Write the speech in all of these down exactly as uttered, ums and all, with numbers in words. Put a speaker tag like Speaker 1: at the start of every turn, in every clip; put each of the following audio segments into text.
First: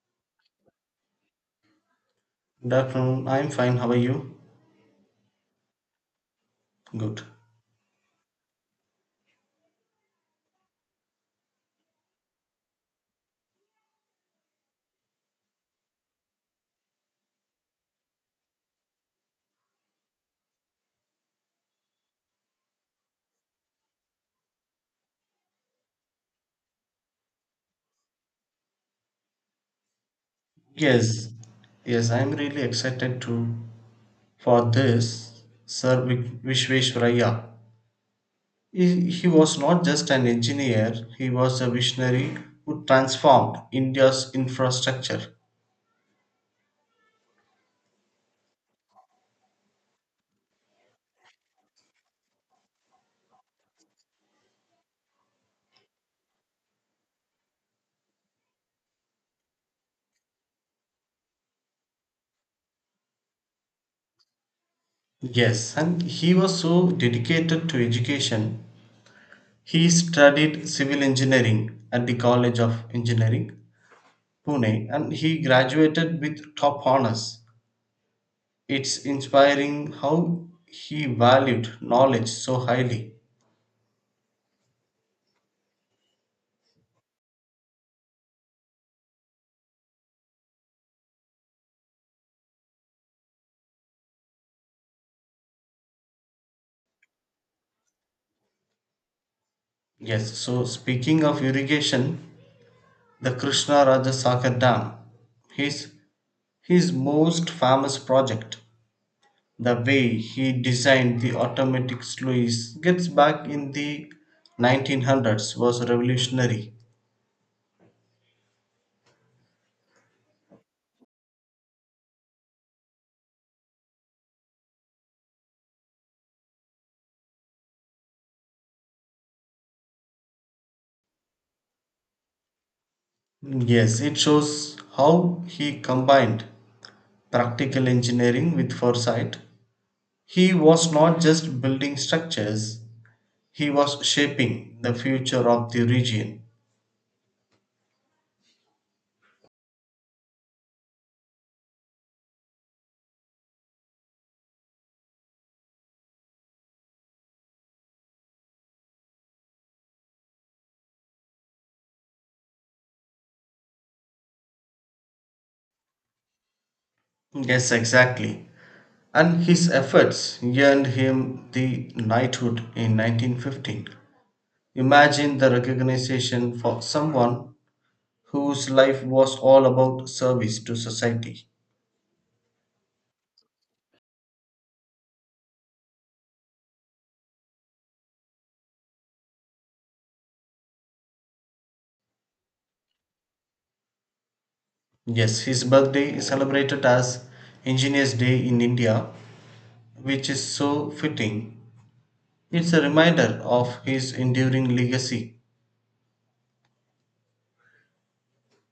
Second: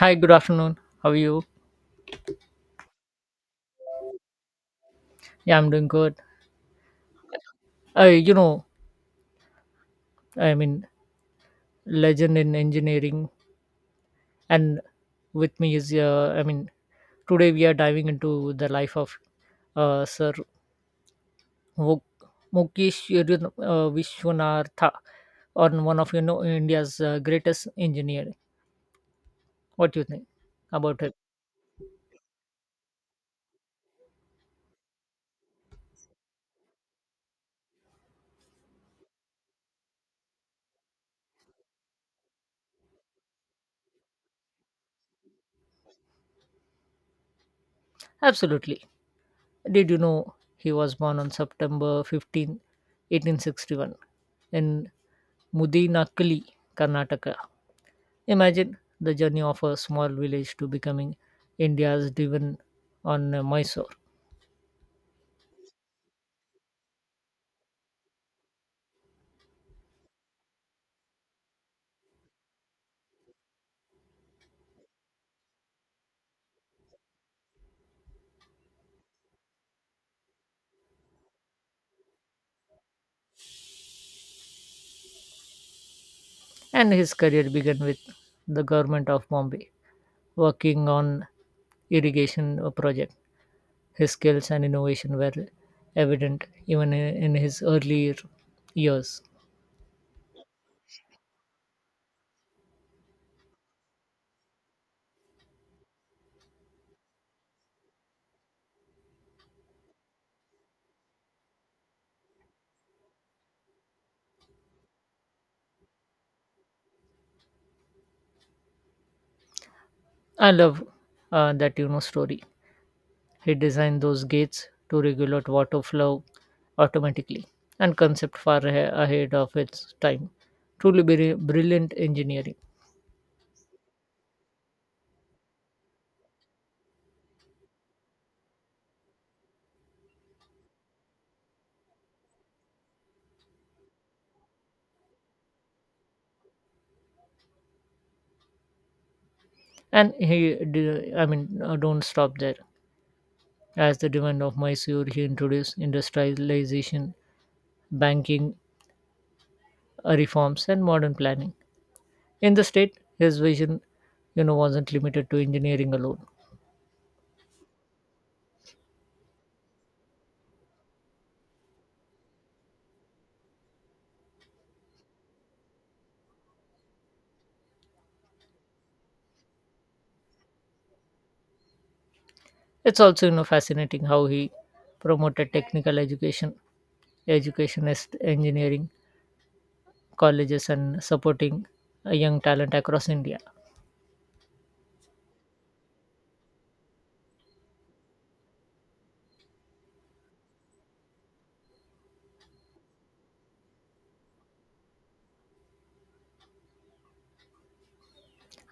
Speaker 1: Hi, good afternoon. How are you?
Speaker 2: Good afternoon. I'm fine. How are you?
Speaker 1: Yeah, I'm doing good.
Speaker 2: Good.
Speaker 1: Uh, you know, I mean, legend in engineering, and with me is, uh, I mean, today we are diving into the life of uh, Sir Muk- Mukesh Yudhin- uh, Vishwanatha, on one of you know India's uh, greatest engineer. What do you think about it?
Speaker 2: Yes, yes, I'm really excited to for this Sir Vik- Vishveshwaraya. He, he was not just an engineer, he was a visionary who transformed India's infrastructure.
Speaker 1: Absolutely. Did you know he was born on September fifteenth, eighteen sixty-one, in Mudinakali, Karnataka? Imagine the journey of a small village to becoming India's divan on uh, Mysore.
Speaker 2: Yes, and he was so dedicated to education. He studied civil engineering at the College of Engineering, Pune, and he graduated with top honors. It's inspiring how he valued knowledge so highly.
Speaker 1: And his career began with the government of Bombay, working on irrigation uh, project. His skills and innovation were evident even in in his earlier years.
Speaker 2: Yes, so speaking of irrigation, the Krishna Raja Sagar Dam, his, his most famous project, the way he designed the automatic sluice gets back in the nineteen hundreds was revolutionary.
Speaker 1: I love uh, that you know story. He designed those gates to regulate water flow automatically and concept far ahe- ahead of its time. Truly bri- brilliant engineering.
Speaker 2: Yes, it shows how he combined practical engineering with foresight. He was not just building structures, he was shaping the future of the region.
Speaker 1: And he, d- I mean, uh, don't stop there. As the demand of Mysore, he introduced industrialization, banking uh, reforms, and modern planning. In the state, his vision, you know, wasn't limited to engineering alone.
Speaker 2: Yes, exactly. And his efforts earned him the knighthood in nineteen fifteen. Imagine the recognition for someone whose life was all about service to society.
Speaker 1: It's also, you know, fascinating how he promoted technical education, educationist engineering colleges, and supporting uh, young talent across India.
Speaker 2: Yes, his birthday is celebrated as Engineers' Day in India, which is so fitting. It's a reminder of his enduring legacy.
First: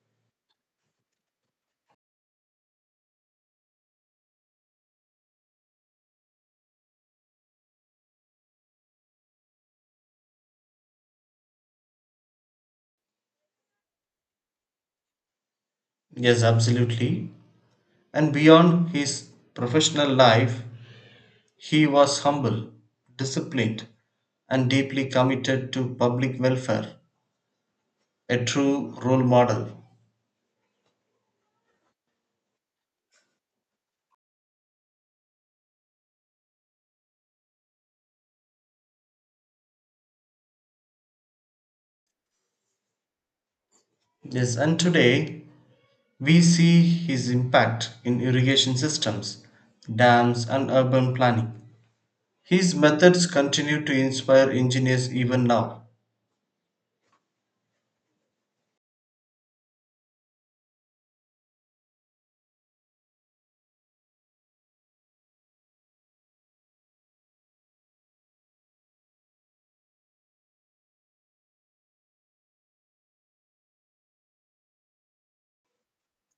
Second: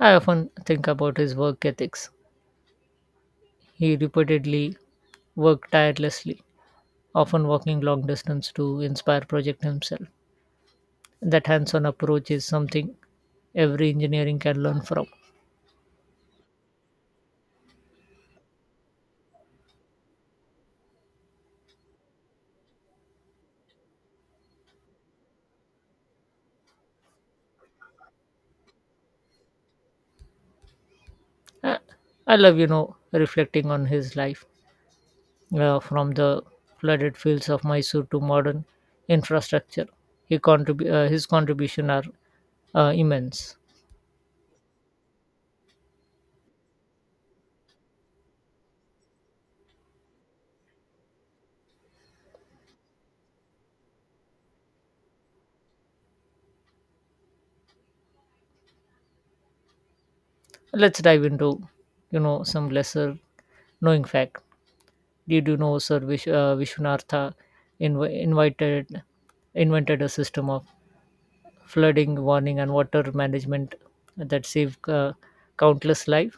Speaker 1: I often think about his work ethics. He repeatedly worked tirelessly often walking long distance to inspire project himself. That hands-on approach is something every engineering can learn from.
Speaker 2: Yes, absolutely. And beyond his professional life, he was humble, disciplined, and deeply committed to public welfare, a true role model.
Speaker 1: Uh, I love, you know, reflecting on his life uh, from the flooded fields of Mysore to modern infrastructure. He contrib- uh, his contribution are uh, immense.
Speaker 2: Yes, and today we see his impact in irrigation systems, dams, and urban planning. His methods continue to inspire engineers even now.
Speaker 1: Let's dive into, you know, some lesser knowing fact. Did you know Sir Vish- uh, Vishwanatha inv- invited invented a system of flooding warning and water management that save uh, countless life.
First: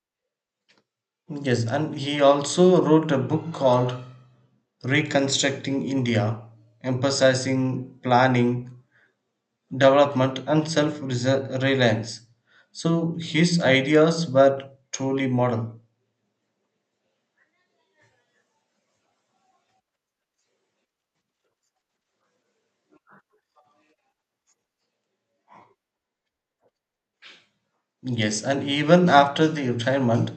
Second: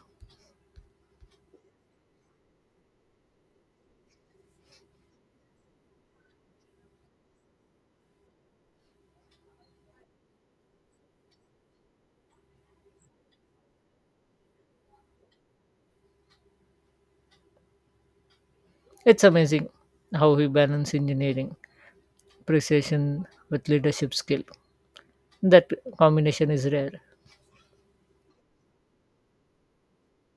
Speaker 2: Yes, and he also wrote a book called Reconstructing India, emphasizing planning, development and self reliance. So his ideas were truly modern.
Speaker 1: It's amazing how he balance engineering precision with leadership skill. That combination is rare.
Speaker 2: Yes, and even after the retirement,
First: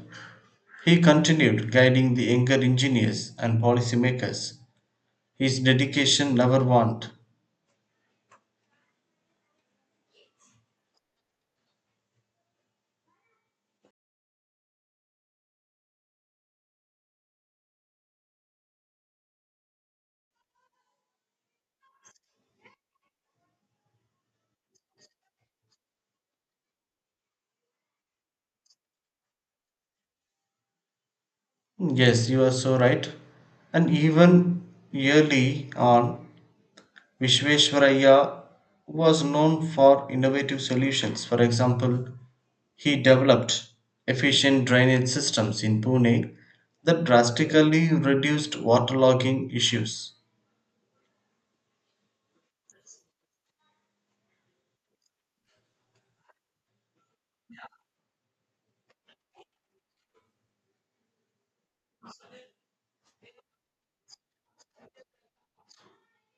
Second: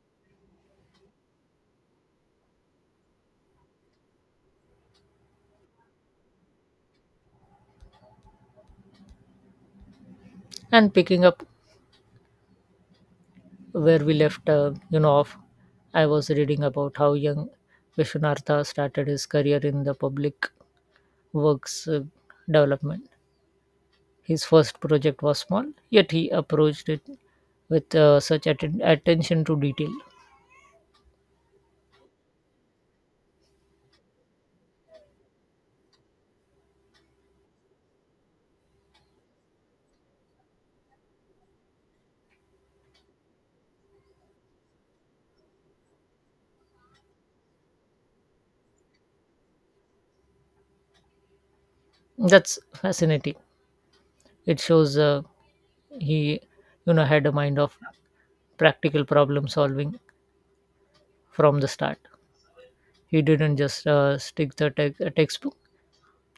Speaker 2: he continued guiding the younger engineers and policymakers. His dedication never waned.
Speaker 1: And picking up where we left uh, you know off, I was reading about how young Vishwanatha started his career in the public works uh, development. His first project was small, yet he approached it with uh, such atten- attention to detail.
Speaker 2: Yes, you are so right. And even early on, Visvesvaraya was known for innovative solutions. For example, he developed efficient drainage systems in Pune that drastically reduced waterlogging issues.
Speaker 1: That's fascinating. It shows uh, he you know had a mind of practical problem solving from the start. He didn't just uh, stick the tech a textbook.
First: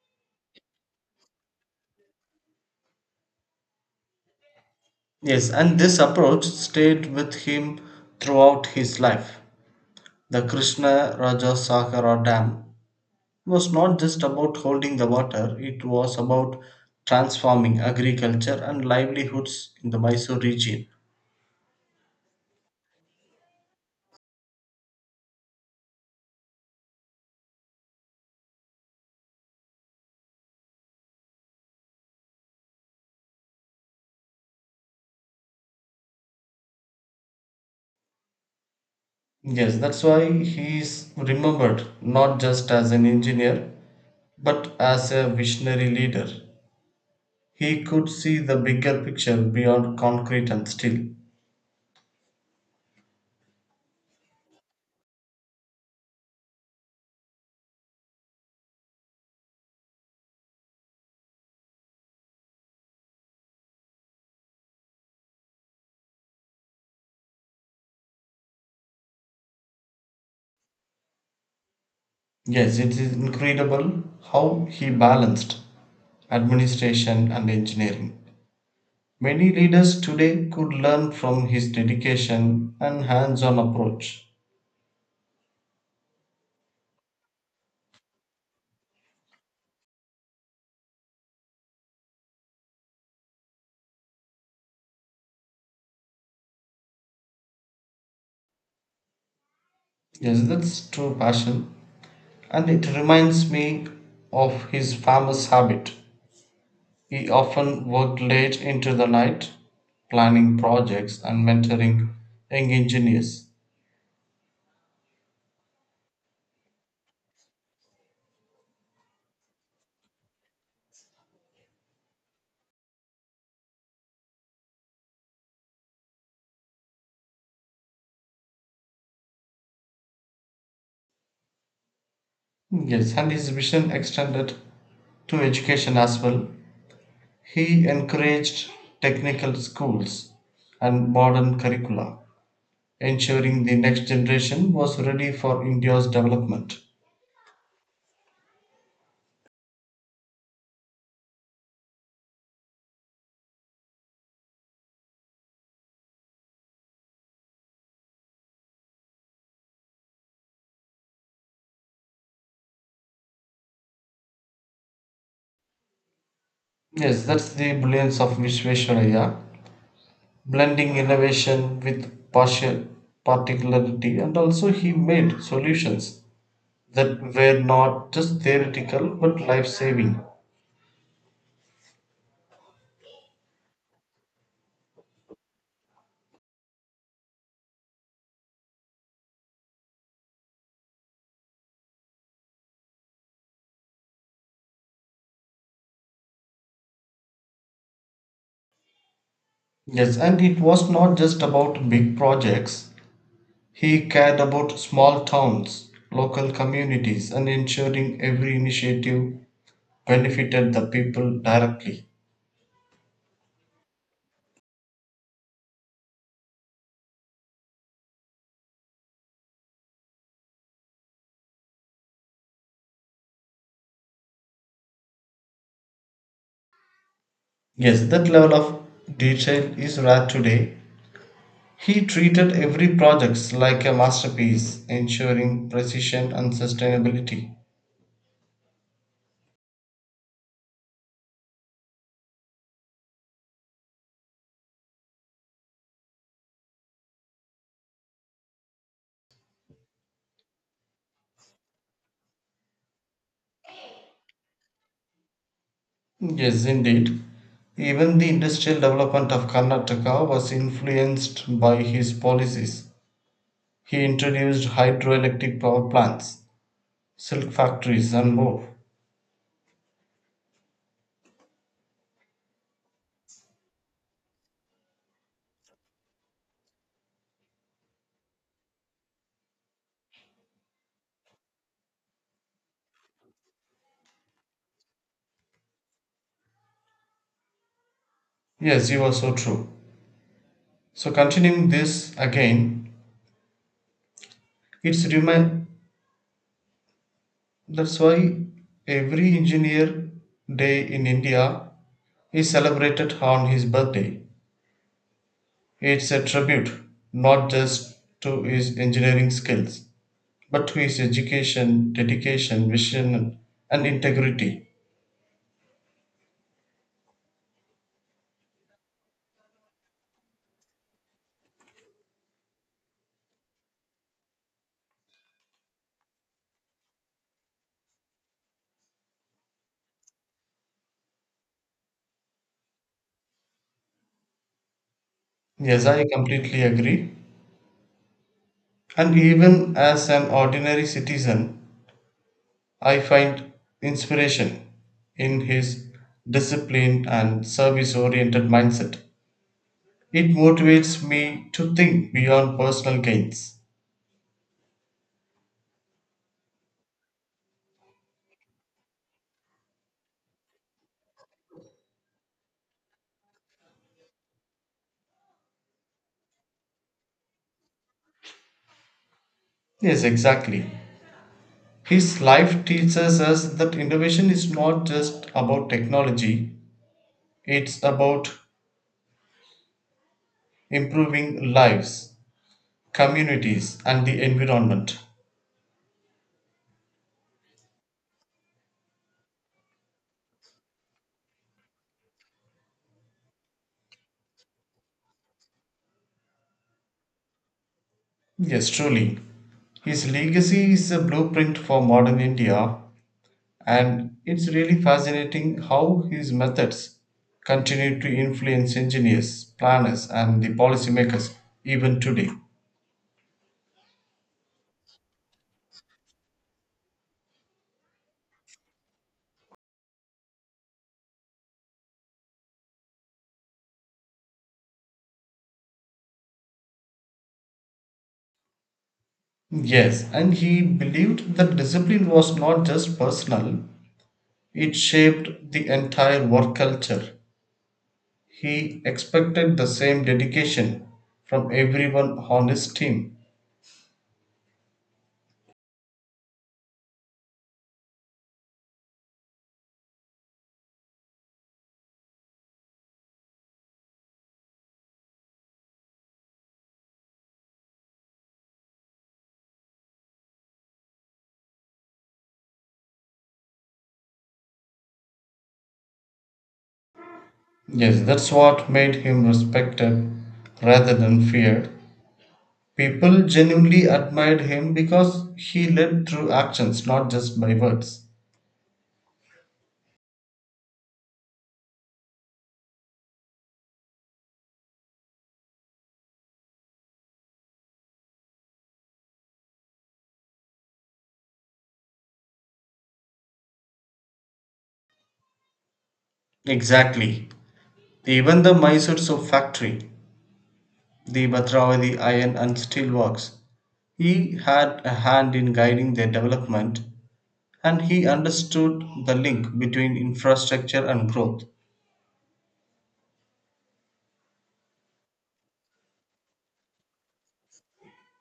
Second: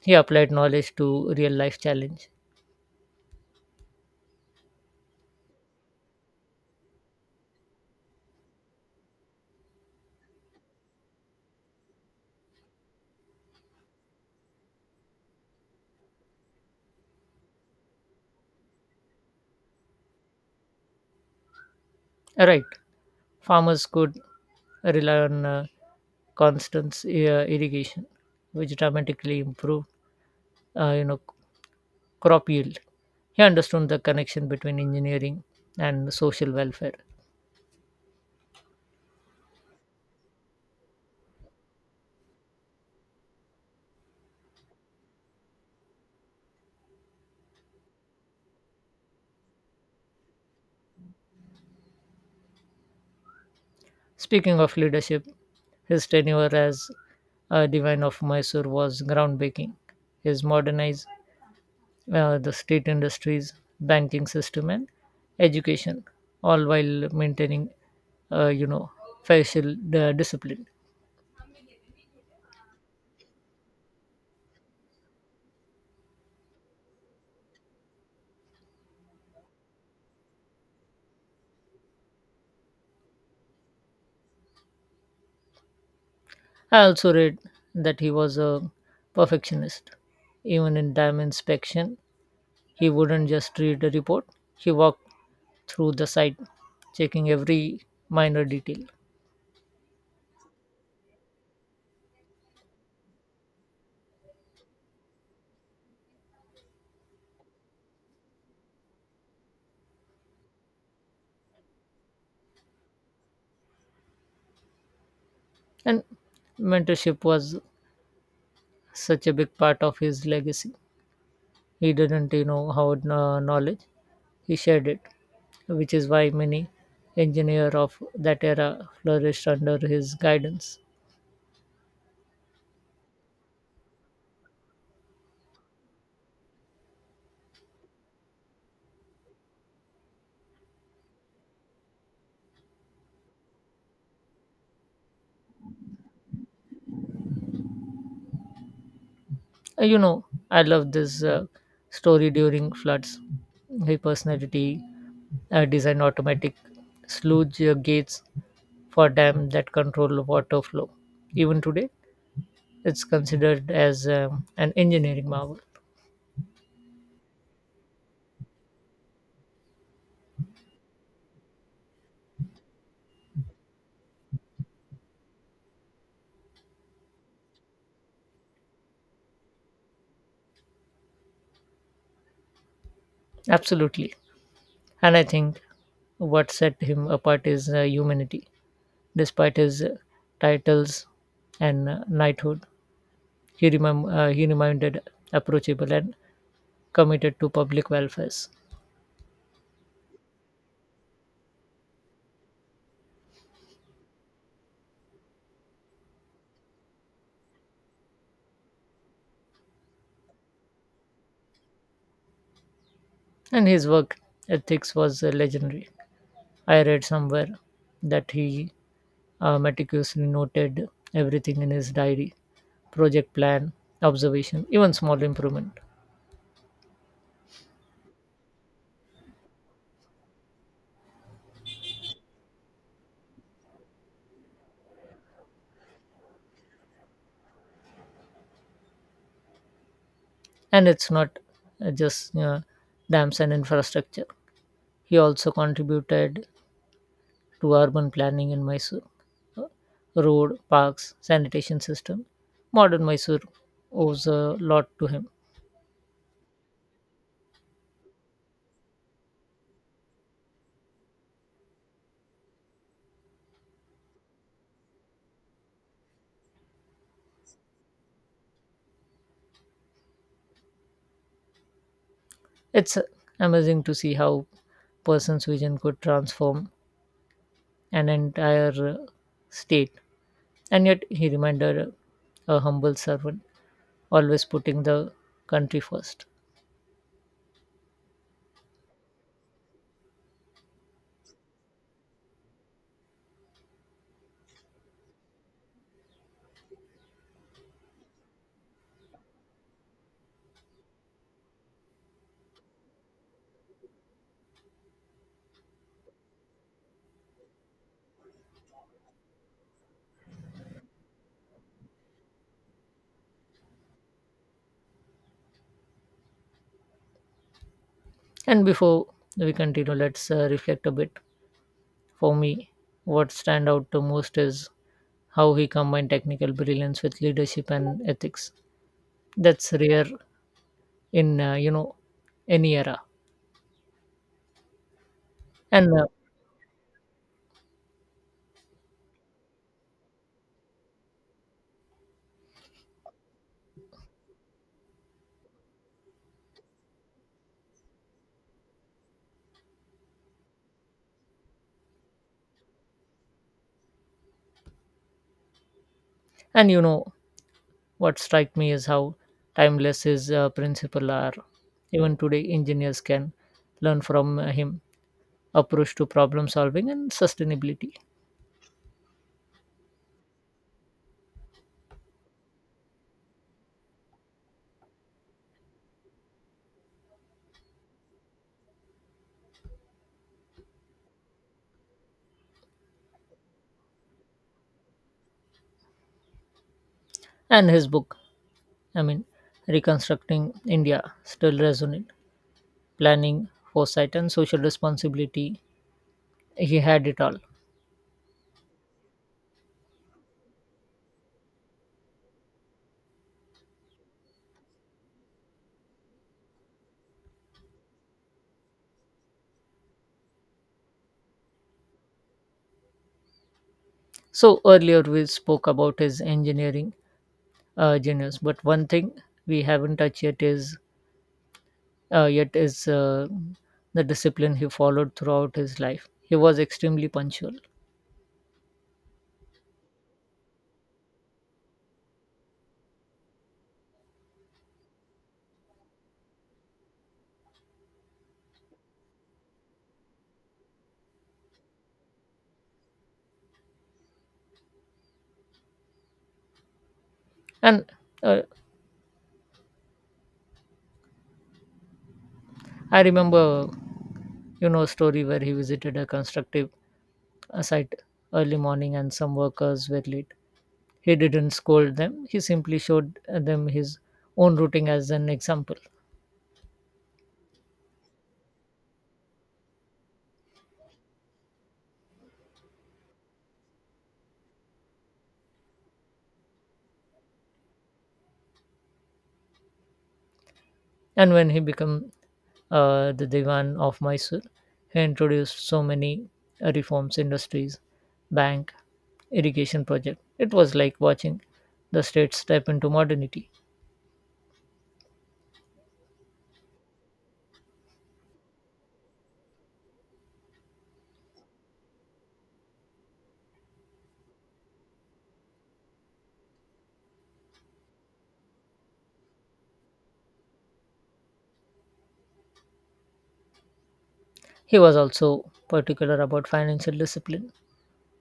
Speaker 1: He applied knowledge to real life challenge.
Speaker 2: Yes, and this approach stayed with him throughout his life. The Krishna Raja Sakara Dam was not just about holding the water, it was about transforming agriculture and livelihoods in the Mysore region.
Speaker 1: Right, farmers could rely on uh, constant uh, irrigation, which dramatically improved uh, you know crop yield. He understood the connection between engineering and social welfare.
Speaker 2: Yes, that's why he is remembered not just as an engineer, but as a visionary leader. He could see the bigger picture beyond concrete and steel.
Speaker 1: Speaking of leadership, his tenure as a divine of Mysore was groundbreaking. He modernized uh, the state industries, banking system, and education, all while maintaining, uh, you know, facial uh, discipline.
Speaker 2: Yes, it is incredible how he balanced administration and engineering. Many leaders today could learn from his dedication and hands on approach.
Speaker 1: I also read that he was a perfectionist. Even in dam inspection, he wouldn't just read the report. He walked through the site, checking every minor detail.
Speaker 2: Yes, that's true passion, and it reminds me of his famous habit. He often worked late into the night, planning projects and mentoring young engineers.
Speaker 1: And mentorship was such a big part of his legacy. He didn't, you know, hoard uh, knowledge; he shared it, which is why many engineer of that era flourished under his guidance.
Speaker 2: Yes, and his vision extended to education as well. He encouraged technical schools and modern curricula, ensuring the next generation was ready for India's development.
Speaker 1: Uh, You know, I love this uh, story during floods. He personality uh, designed automatic sludge uh, gates for dam that control water flow. Even today, it's considered as um, an engineering marvel.
Speaker 2: Yes, that's the brilliance of Vishveshwaraya, blending innovation with partial particularity, and also he made solutions that were not just theoretical but life saving.
Speaker 1: Absolutely, and I think what set him apart is uh, humanity. Despite his uh, titles and uh, knighthood, he, remem- uh, he remained approachable and committed to public welfare.
Speaker 2: Yes, and it was not just about big projects. He cared about small towns, local communities, and ensuring every initiative benefited the people directly.
Speaker 1: And his work ethics was uh, legendary. I read somewhere that he uh, meticulously noted everything in his diary, project plan, observation, even small improvement.
Speaker 2: Yes, that level of detail is rare today. He treated every project like a masterpiece, ensuring precision and sustainability.
Speaker 1: And it's not uh, just uh, dams and infrastructure. He also contributed to urban planning in Mysore, road, parks, sanitation system. Modern Mysore owes a lot to him.
Speaker 2: Yes, indeed. Even the industrial development of Karnataka was influenced by his policies. He introduced hydroelectric power plants, silk factories, and more.
Speaker 1: It's amazing to see how person's vision could transform an entire uh, state. And yet he reminded a humble servant, always putting the country first.
Speaker 2: Yes, you are so true. So, continuing this again, it's remind that's why every engineer day in India is celebrated on his birthday. It's a tribute not just to his engineering skills but to his education, dedication, vision, and integrity.
Speaker 1: And before we continue, let's uh, reflect a bit. For me, what stand out the most is how he combined technical brilliance with leadership and ethics. That's rare in uh, you know any era.
Speaker 2: Yes,
Speaker 1: and
Speaker 2: I
Speaker 1: uh,
Speaker 2: completely agree. And even as an ordinary citizen, I find inspiration in his disciplined and service oriented mindset. It motivates me to think beyond personal gains.
Speaker 1: and you know what strike me is how timeless his uh, principle are. Even today engineers can learn from uh, him approach to problem solving and sustainability.
Speaker 2: Yes, exactly. His life teaches us that innovation is not just about technology, it's about improving lives communities, and the environment.
Speaker 1: And his book, i mean Reconstructing India, still resonant planning, foresight and social responsibility. He had it all.
Speaker 2: Yes, truly. His legacy is a blueprint for modern India, and it's really fascinating how his methods continue to influence engineers, planners, and the policymakers even today.
Speaker 1: So earlier we spoke about his engineering uh, genius, but one thing we haven't touched yet is uh, yet is uh, the discipline he followed throughout his life. He was extremely punctual,
Speaker 2: Yes, and he believed that discipline was not just personal, it shaped the entire work culture. He expected the same dedication from everyone on his team.
Speaker 1: and uh, I remember, you know, a story where he visited a constructive uh, site early morning, and some workers were late. He didn't scold them; he simply showed uh, them his own routing as an example.
Speaker 2: Yes, that's what made him respected rather than feared. People genuinely admired him because he led through actions, not just by words.
Speaker 1: And when he became uh, the Diwan of Mysore, he introduced so many uh, reforms, industries, bank irrigation project. It was like watching the state step into modernity.
Speaker 2: Exactly. Even the Mysore soap factory, the Bhatravadi iron and steel works, he had a hand in guiding their development and he understood the link between infrastructure and growth.
Speaker 1: He was also particular about financial discipline.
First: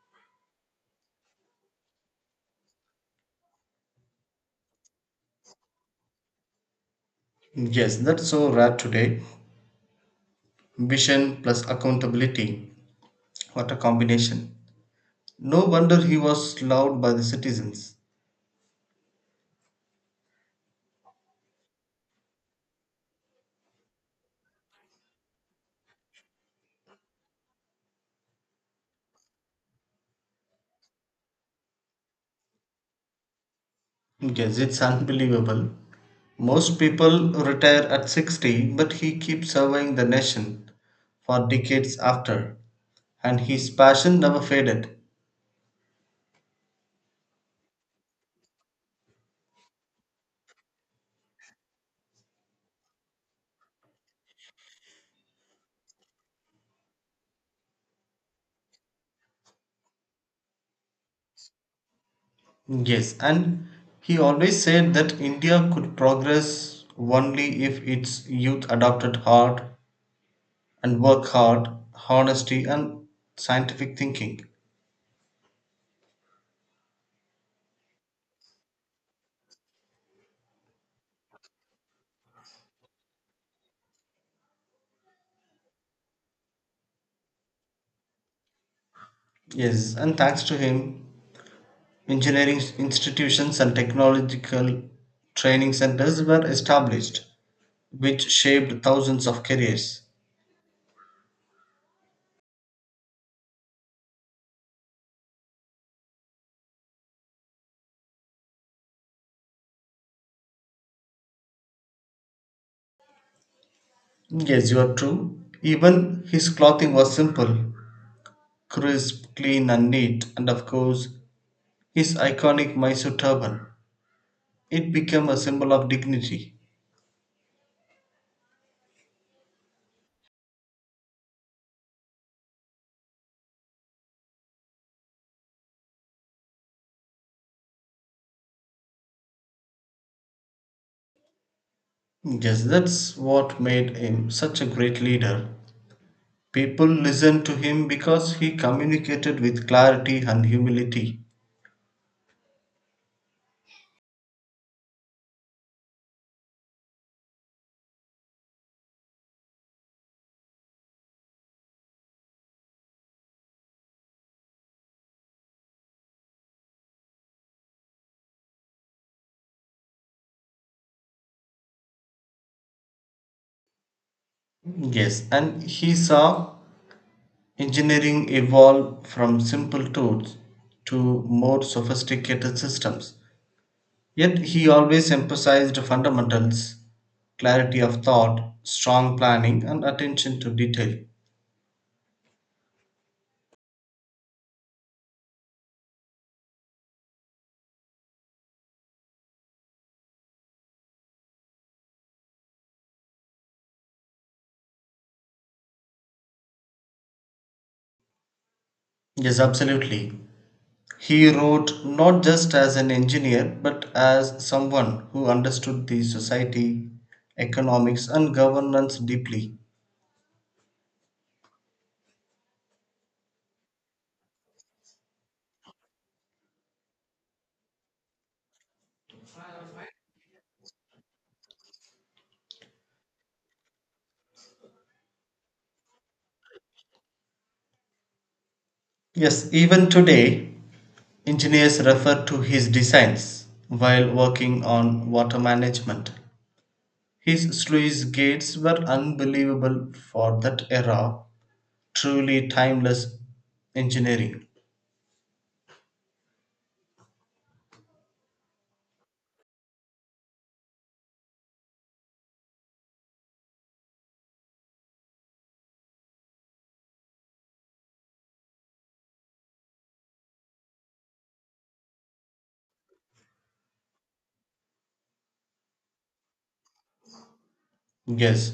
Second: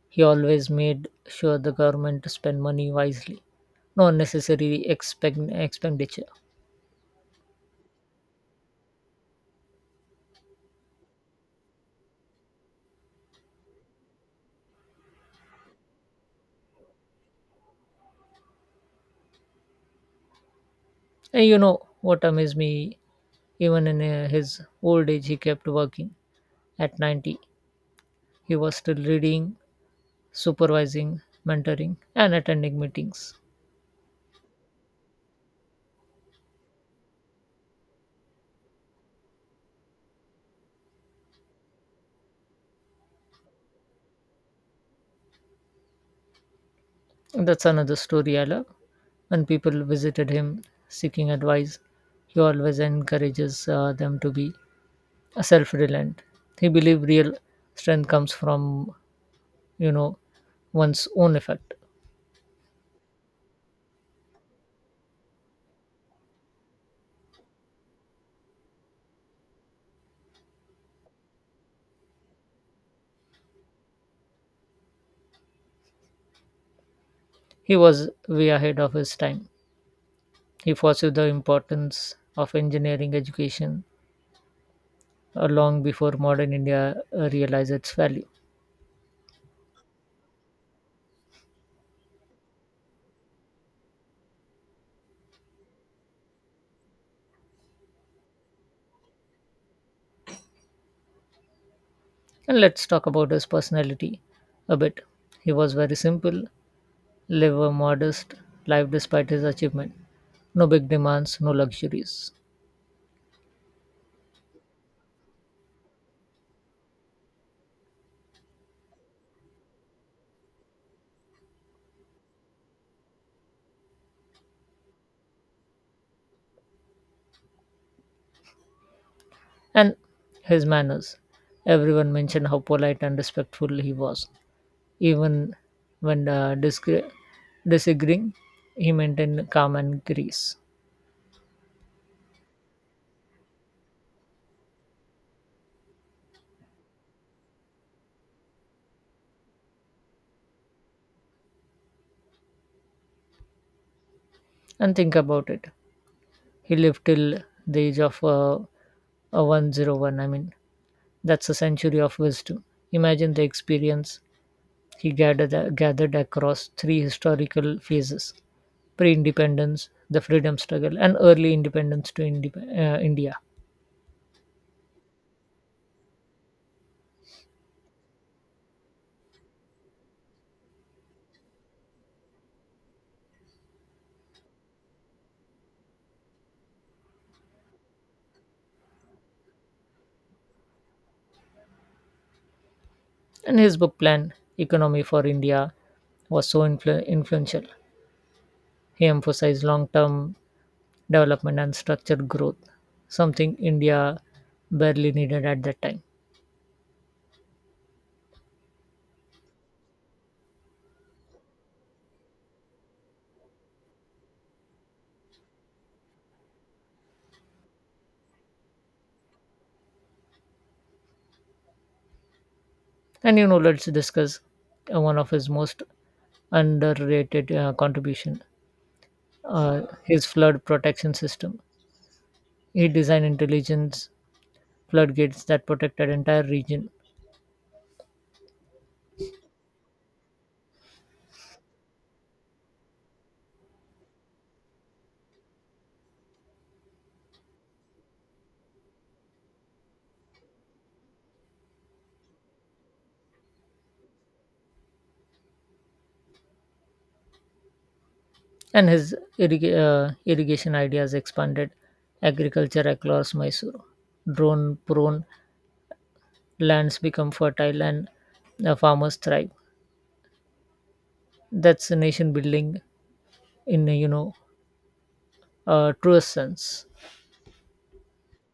Speaker 1: He always made sure the government spent money wisely, no unnecessary expend- expenditure.
Speaker 2: Yes, that's so rare today. Vision plus accountability. What a combination. No wonder he was loved by the citizens.
Speaker 1: And you know what amazed me? Even in uh, his old age, he kept working. At ninety, he was still reading, supervising, mentoring, and attending meetings.
Speaker 2: Yes, it's unbelievable. Most people retire at sixty, but he keeps serving the nation for decades after. And his passion never faded.
Speaker 1: That's another story I love. When people visited him seeking advice, he always encourages uh, them to be uh, self-reliant. He believes real strength comes from, you know, one's own effort.
Speaker 2: Yes, and he always said that India could progress only if its youth adopted hard and work hard, honesty, and scientific thinking.
Speaker 1: He was way ahead of his time. He foresaw the importance of engineering education uh, long before modern India uh, realized its value.
Speaker 2: Yes, and thanks to him, engineering institutions and technological training centers were established, which shaped thousands of careers.
Speaker 1: And let's talk about his personality a bit. He was very simple live a modest life despite his achievement. No big demands, no luxuries.
Speaker 2: Yes, you are true. Even his clothing was simple, crisp, clean, and neat, and of course, his iconic Mysore turban. It became a symbol of dignity.
Speaker 1: And his manners. Everyone mentioned how polite and respectful he was. Even when uh, discre- disagreeing, he maintained calm and grace.
Speaker 2: Yes, that's what made him such a great leader. People listened to him because he communicated with clarity and humility.
Speaker 1: And think about it. He lived till the age of uh, uh, one hundred one. I mean, that's a century of wisdom. Imagine the experience he gathered gathered across three historical phases: pre-independence, the freedom struggle, and early independence to Indi- uh, India.
Speaker 2: Yes, and he saw engineering evolved from simple tools to more sophisticated systems. Yet he always emphasized fundamentals, clarity of thought, strong planning, and attention to detail.
Speaker 1: And his book plan, Economy for India, was so influ- influential. He emphasized long-term development and structured growth, something India barely needed at that time.
Speaker 2: Yes, absolutely. He wrote not just as an engineer, but as someone who understood the society, economics, and governance deeply.
Speaker 1: And you know, let's discuss uh, one of his most underrated uh, contribution, uh, his flood protection system. He designed intelligence floodgates that protected entire region,
Speaker 2: Yes, even today, engineers refer to his designs while working on water management. His sluice gates were unbelievable for that era, truly timeless engineering.
Speaker 1: and his irrig- uh, irrigation ideas expanded agriculture across Mysore. Drone prone lands become fertile and uh, farmers thrive. That's nation building in you know uh, truest sense.
Speaker 2: Yes,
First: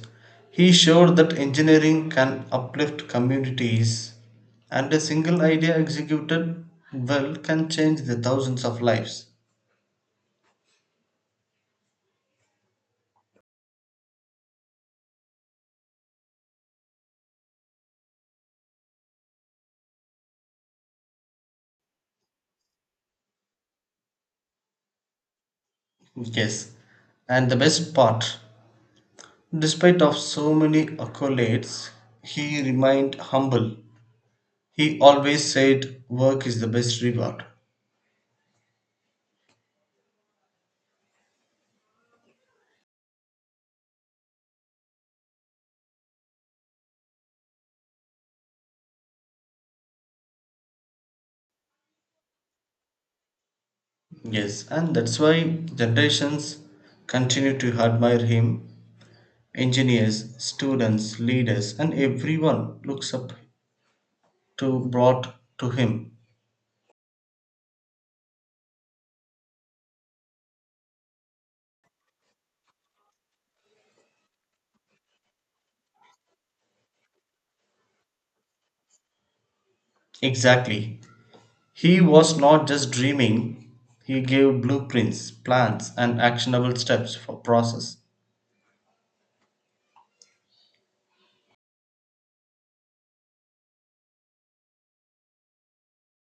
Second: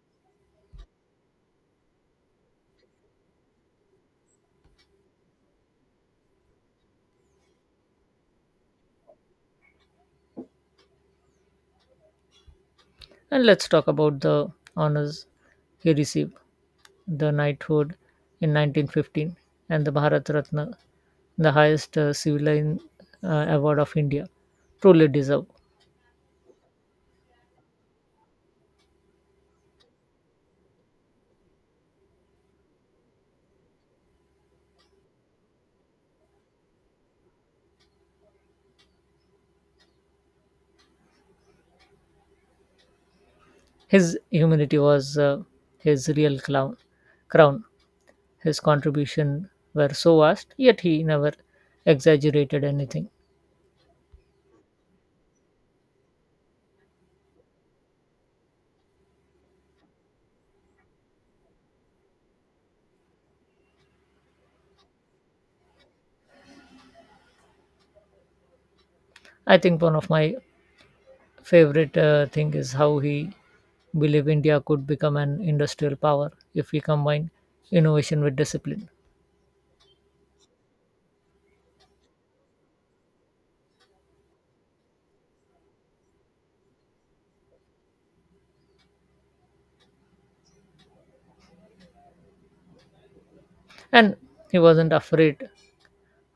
Speaker 2: he showed that engineering can uplift communities, and a single idea executed well can change the thousands of lives.
Speaker 1: And let's talk about the honors he received: the knighthood in nineteen fifteen and the Bharat Ratna, the highest uh, civilian uh, award of India. Truly deserved.
Speaker 2: Yes, and the best part, despite of so many accolades, he remained humble. He always said work is the best reward.
Speaker 1: His humanity was uh, his real clown, crown. His contribution were so vast, yet he never exaggerated anything.
Speaker 2: Yes, and that's why generations continue to admire him. Engineers, students, leaders, and everyone looks up to brought to him.
Speaker 1: I think one of my favorite uh, thing is how he believed India could become an industrial power if we combine innovation with discipline.
Speaker 2: Exactly. He was not just dreaming, he gave blueprints, plans, and actionable steps for process.
Speaker 1: And he wasn't afraid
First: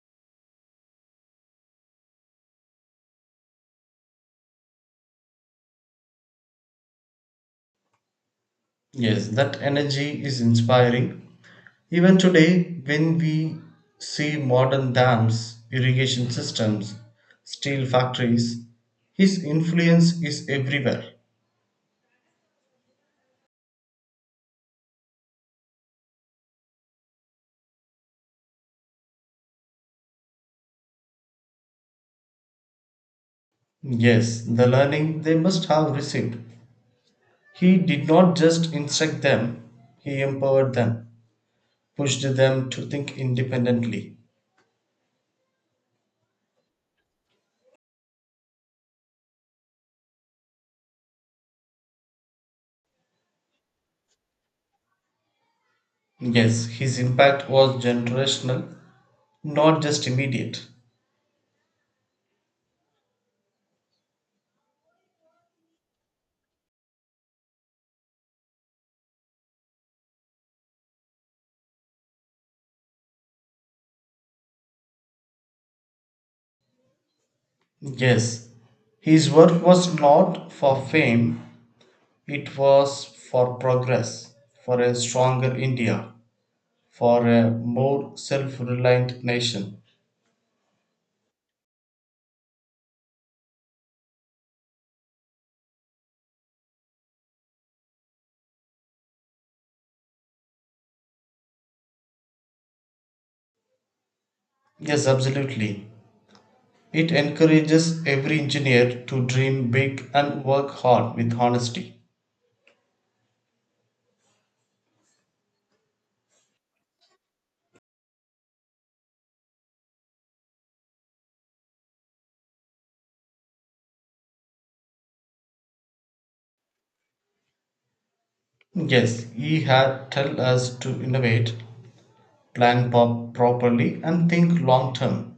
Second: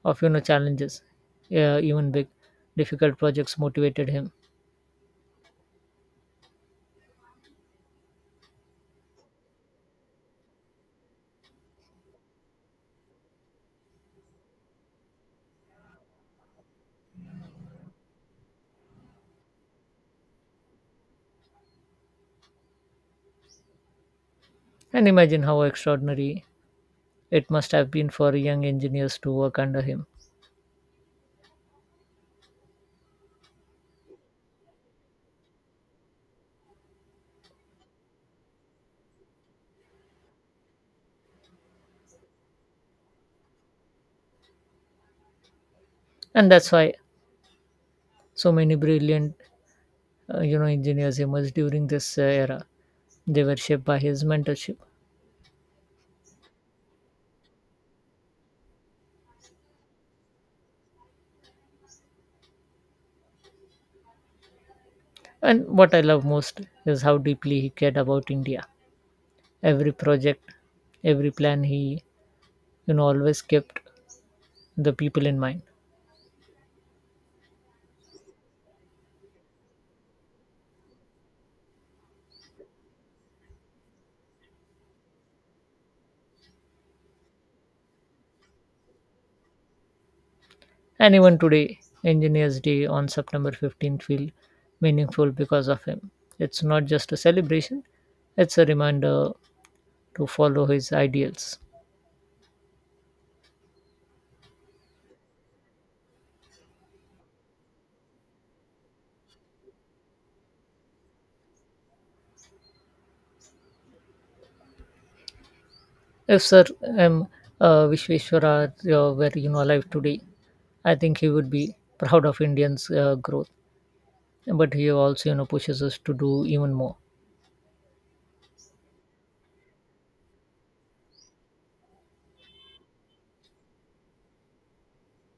Speaker 1: of you know challenges, uh, even big, difficult projects motivated him.
Speaker 2: Yes, that energy is inspiring. Even today, when we see modern dams, irrigation systems, steel factories, his influence is everywhere.
Speaker 1: And imagine how extraordinary it must have been for young engineers to work under him.
Speaker 2: Yes, the learning they must have received. He did not just instruct them, he empowered them, pushed them to think independently.
Speaker 1: And that's why so many brilliant, uh, you know, engineers emerged during this uh, era. They were shaped by his mentorship.
Speaker 2: Yes, his impact was generational, not just immediate.
Speaker 1: And what I love most is how deeply he cared about India. Every project, every plan he, you know, always kept the people in mind.
Speaker 2: Yes, his work was not for fame, it was for progress, for a stronger India, for a more self reliant nation.
Speaker 1: And even today, Engineers Day on September fifteenth feel meaningful because of him. It's not just a celebration, it's a reminder to follow his ideals.
Speaker 2: Yes, absolutely. It encourages every engineer to dream big and work hard with honesty.
Speaker 1: If Sir M. Uh, Vishweshwararya were you know alive today, I think he would be proud of Indians' uh, growth, but he also, you know, pushes us to do even more.
Speaker 2: Yes, he had tell us to innovate, plan pop properly, and think long term,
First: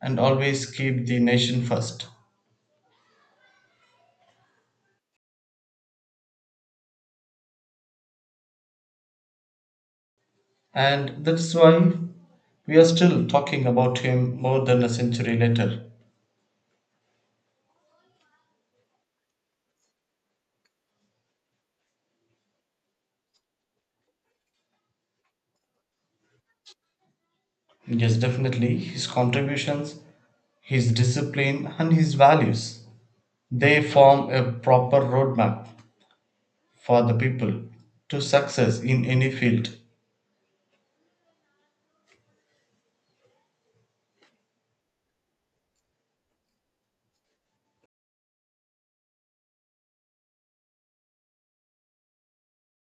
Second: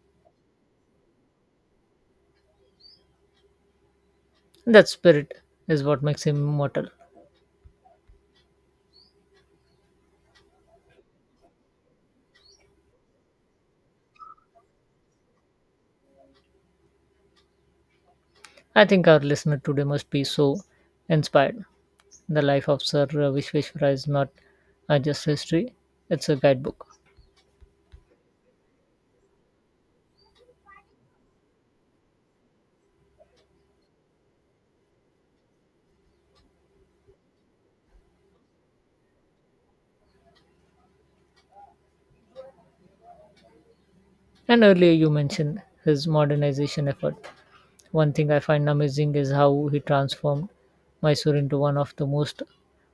Speaker 2: and always keep the nation first.
Speaker 1: That spirit is what makes him immortal.
Speaker 2: And that's why we are still talking about him more than a century later.
Speaker 1: I think our listener today must be so inspired. The life of Sir Vishveshwara is not uh, just history; it's a guidebook.
Speaker 2: Yes, definitely. His contributions, his discipline, and his values they form a proper roadmap for the people to success in any field.
Speaker 1: And earlier you mentioned his modernization effort. One thing I find amazing is how he transformed Mysore into one of the most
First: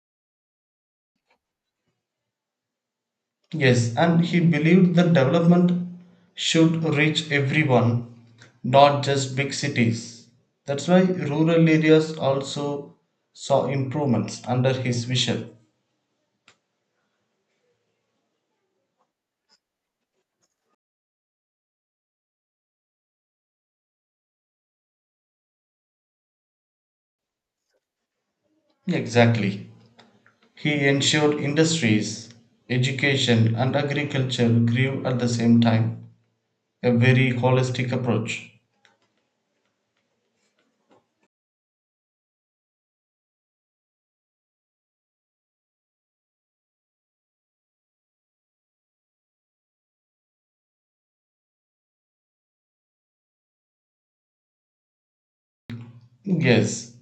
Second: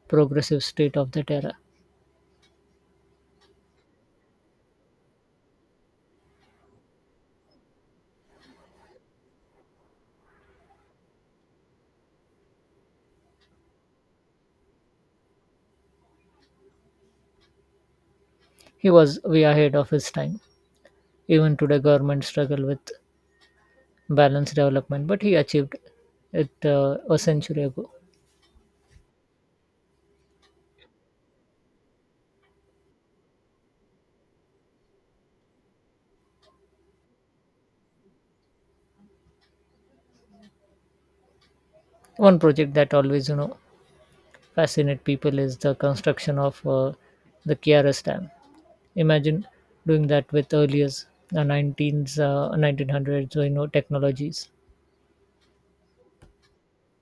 Speaker 1: progressive state of that era.
Speaker 2: Yes, and he believed that development should reach everyone, not just big cities. That's why rural areas also saw improvements under his vision.
Speaker 1: He was way ahead of his time. Even today, government struggle with balanced development, but he achieved it uh, a century ago.
Speaker 2: Exactly. He ensured industries, education, and agriculture grew at the same time, a very holistic approach.
Speaker 1: One project that always, you know, fascinate people is the construction of uh, the Kiaras Dam. Imagine doing that with earliest uh, nineteens, uh, nineteen hundreds, you know, technologies.
Speaker 2: Yes,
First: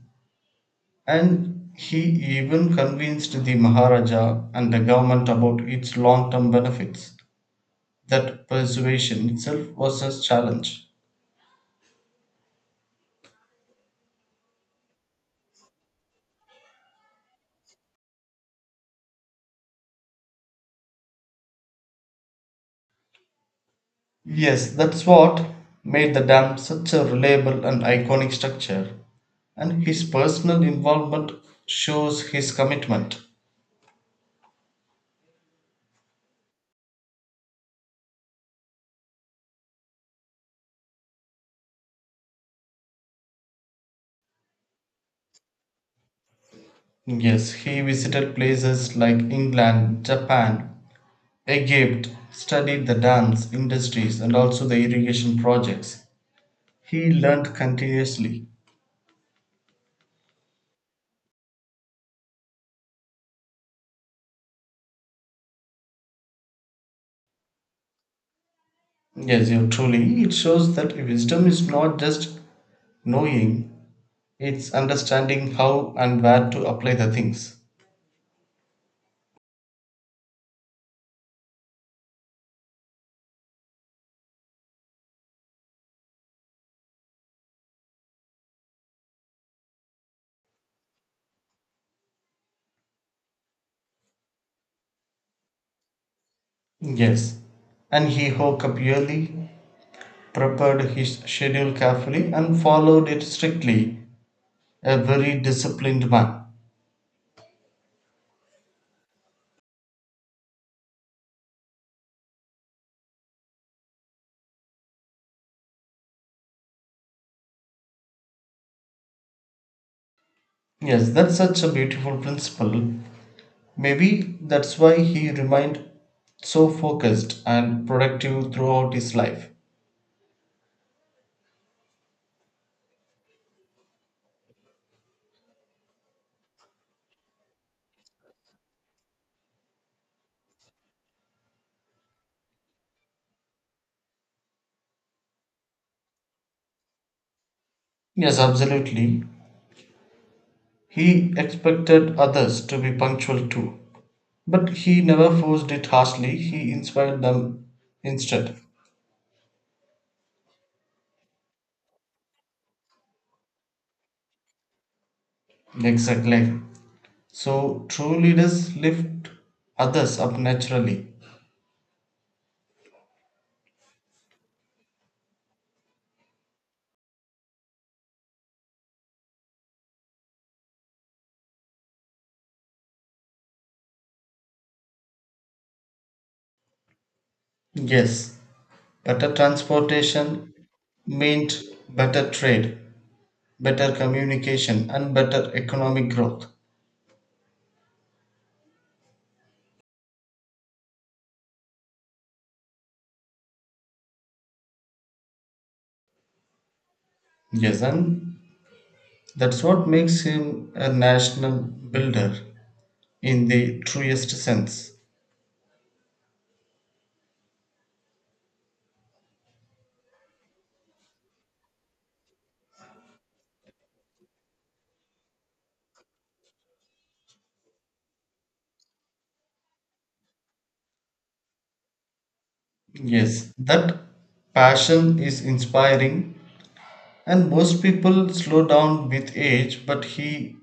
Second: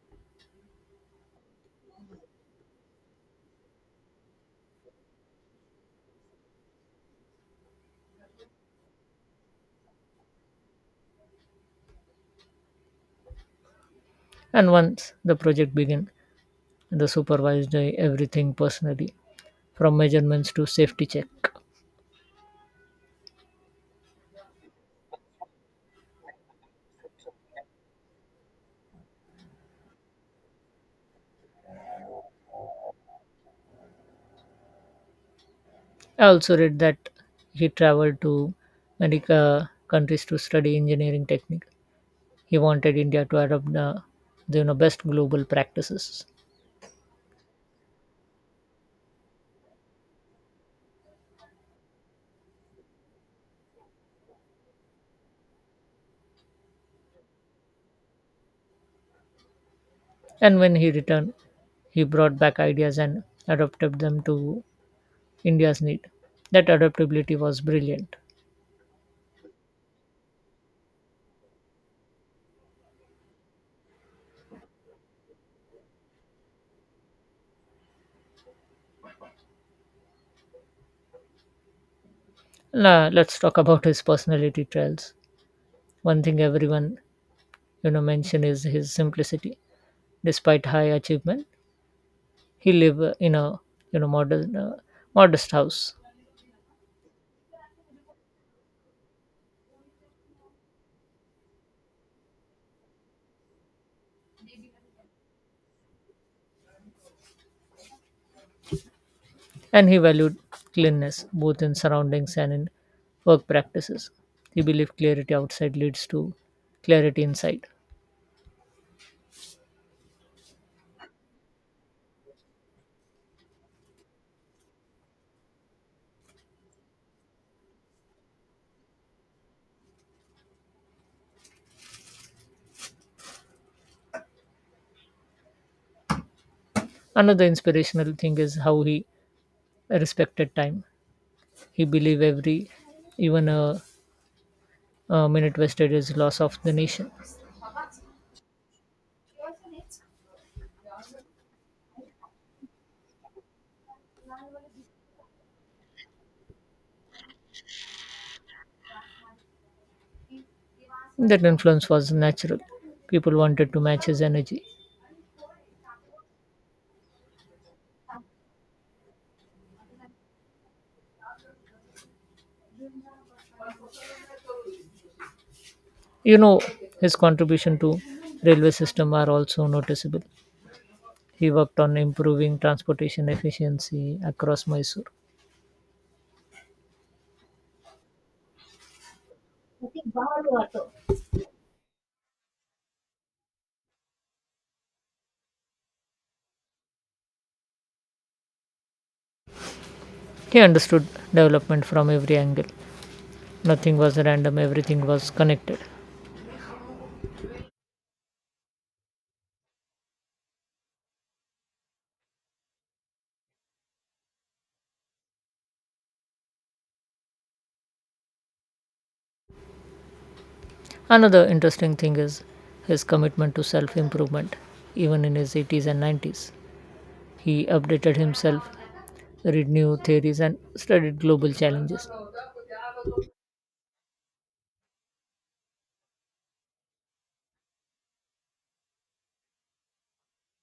Speaker 2: and he even convinced the Maharaja and the government about its long term benefits. That persuasion itself was a challenge.
Speaker 1: And once the project began, the supervised uh, everything personally, from measurements to safety check.
Speaker 2: Yes, that's what made the dam such a reliable and iconic structure. And his personal involvement shows his commitment.
Speaker 1: I also read that he traveled to many uh, countries to study engineering technique. He wanted India to adopt the, the you know, best global practices.
Speaker 2: Yes, he visited places like England, Japan, Egypt studied the dams, industries and also the irrigation projects. He learned continuously.
Speaker 1: And when he returned, he brought back ideas and adapted them to India's need. That adaptability was brilliant.
Speaker 2: Yes, you truly. It shows that wisdom is not just knowing, it's understanding how and where to apply the things.
Speaker 1: Now, let's talk about his personality traits. One thing everyone you know mention is his simplicity. Despite high achievement, he lived in a you know modern uh, modest house.
Speaker 2: Yes. And he woke up early, prepared his schedule carefully, and followed it strictly. A very disciplined man.
Speaker 1: And he valued cleanness both in surroundings and in work practices. He believed clarity outside leads to clarity inside.
Speaker 2: Yes, that's such a beautiful principle. Maybe that's why he remained so focused and productive throughout his life.
Speaker 1: Another inspirational thing is how he respected time. He believed every, even a, a minute wasted is loss of the nation.
Speaker 2: Yes, absolutely. He expected others to be punctual too. But he never forced it harshly, he inspired them instead.
Speaker 1: That influence was natural. People wanted to match his energy.
Speaker 2: Exactly. So true leaders lift others up naturally.
Speaker 1: You know, his contribution to railway system are also noticeable. He worked on improving transportation efficiency across Mysore.
Speaker 2: Yes, better transportation meant better trade, better communication, and better economic growth.
Speaker 1: He understood development from every angle. Nothing was random, everything was connected.
Speaker 2: Yes, and that's what makes him a national builder in the truest sense.
Speaker 1: Another interesting thing is his commitment to self improvement, even in his eighties and nineties. He updated himself, read new theories, and studied global challenges.
Speaker 2: Yes, that passion is inspiring, and most people slow down with age, but he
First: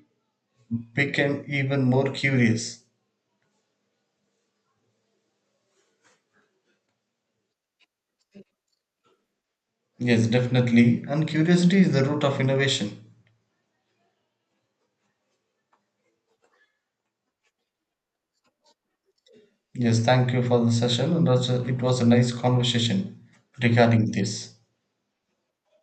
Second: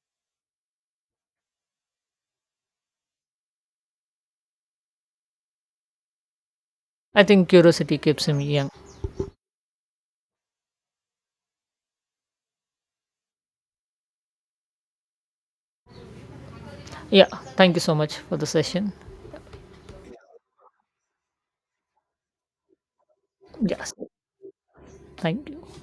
Speaker 2: became even more curious.
Speaker 1: I think curiosity keeps him young.
Speaker 2: Yes, definitely. And curiosity is the root of innovation.
Speaker 1: Yeah, thank you so much for the session.
Speaker 2: Yes, thank you for the session, and also it was a nice conversation
Speaker 1: Yes,
Speaker 2: regarding this.
Speaker 1: thank you.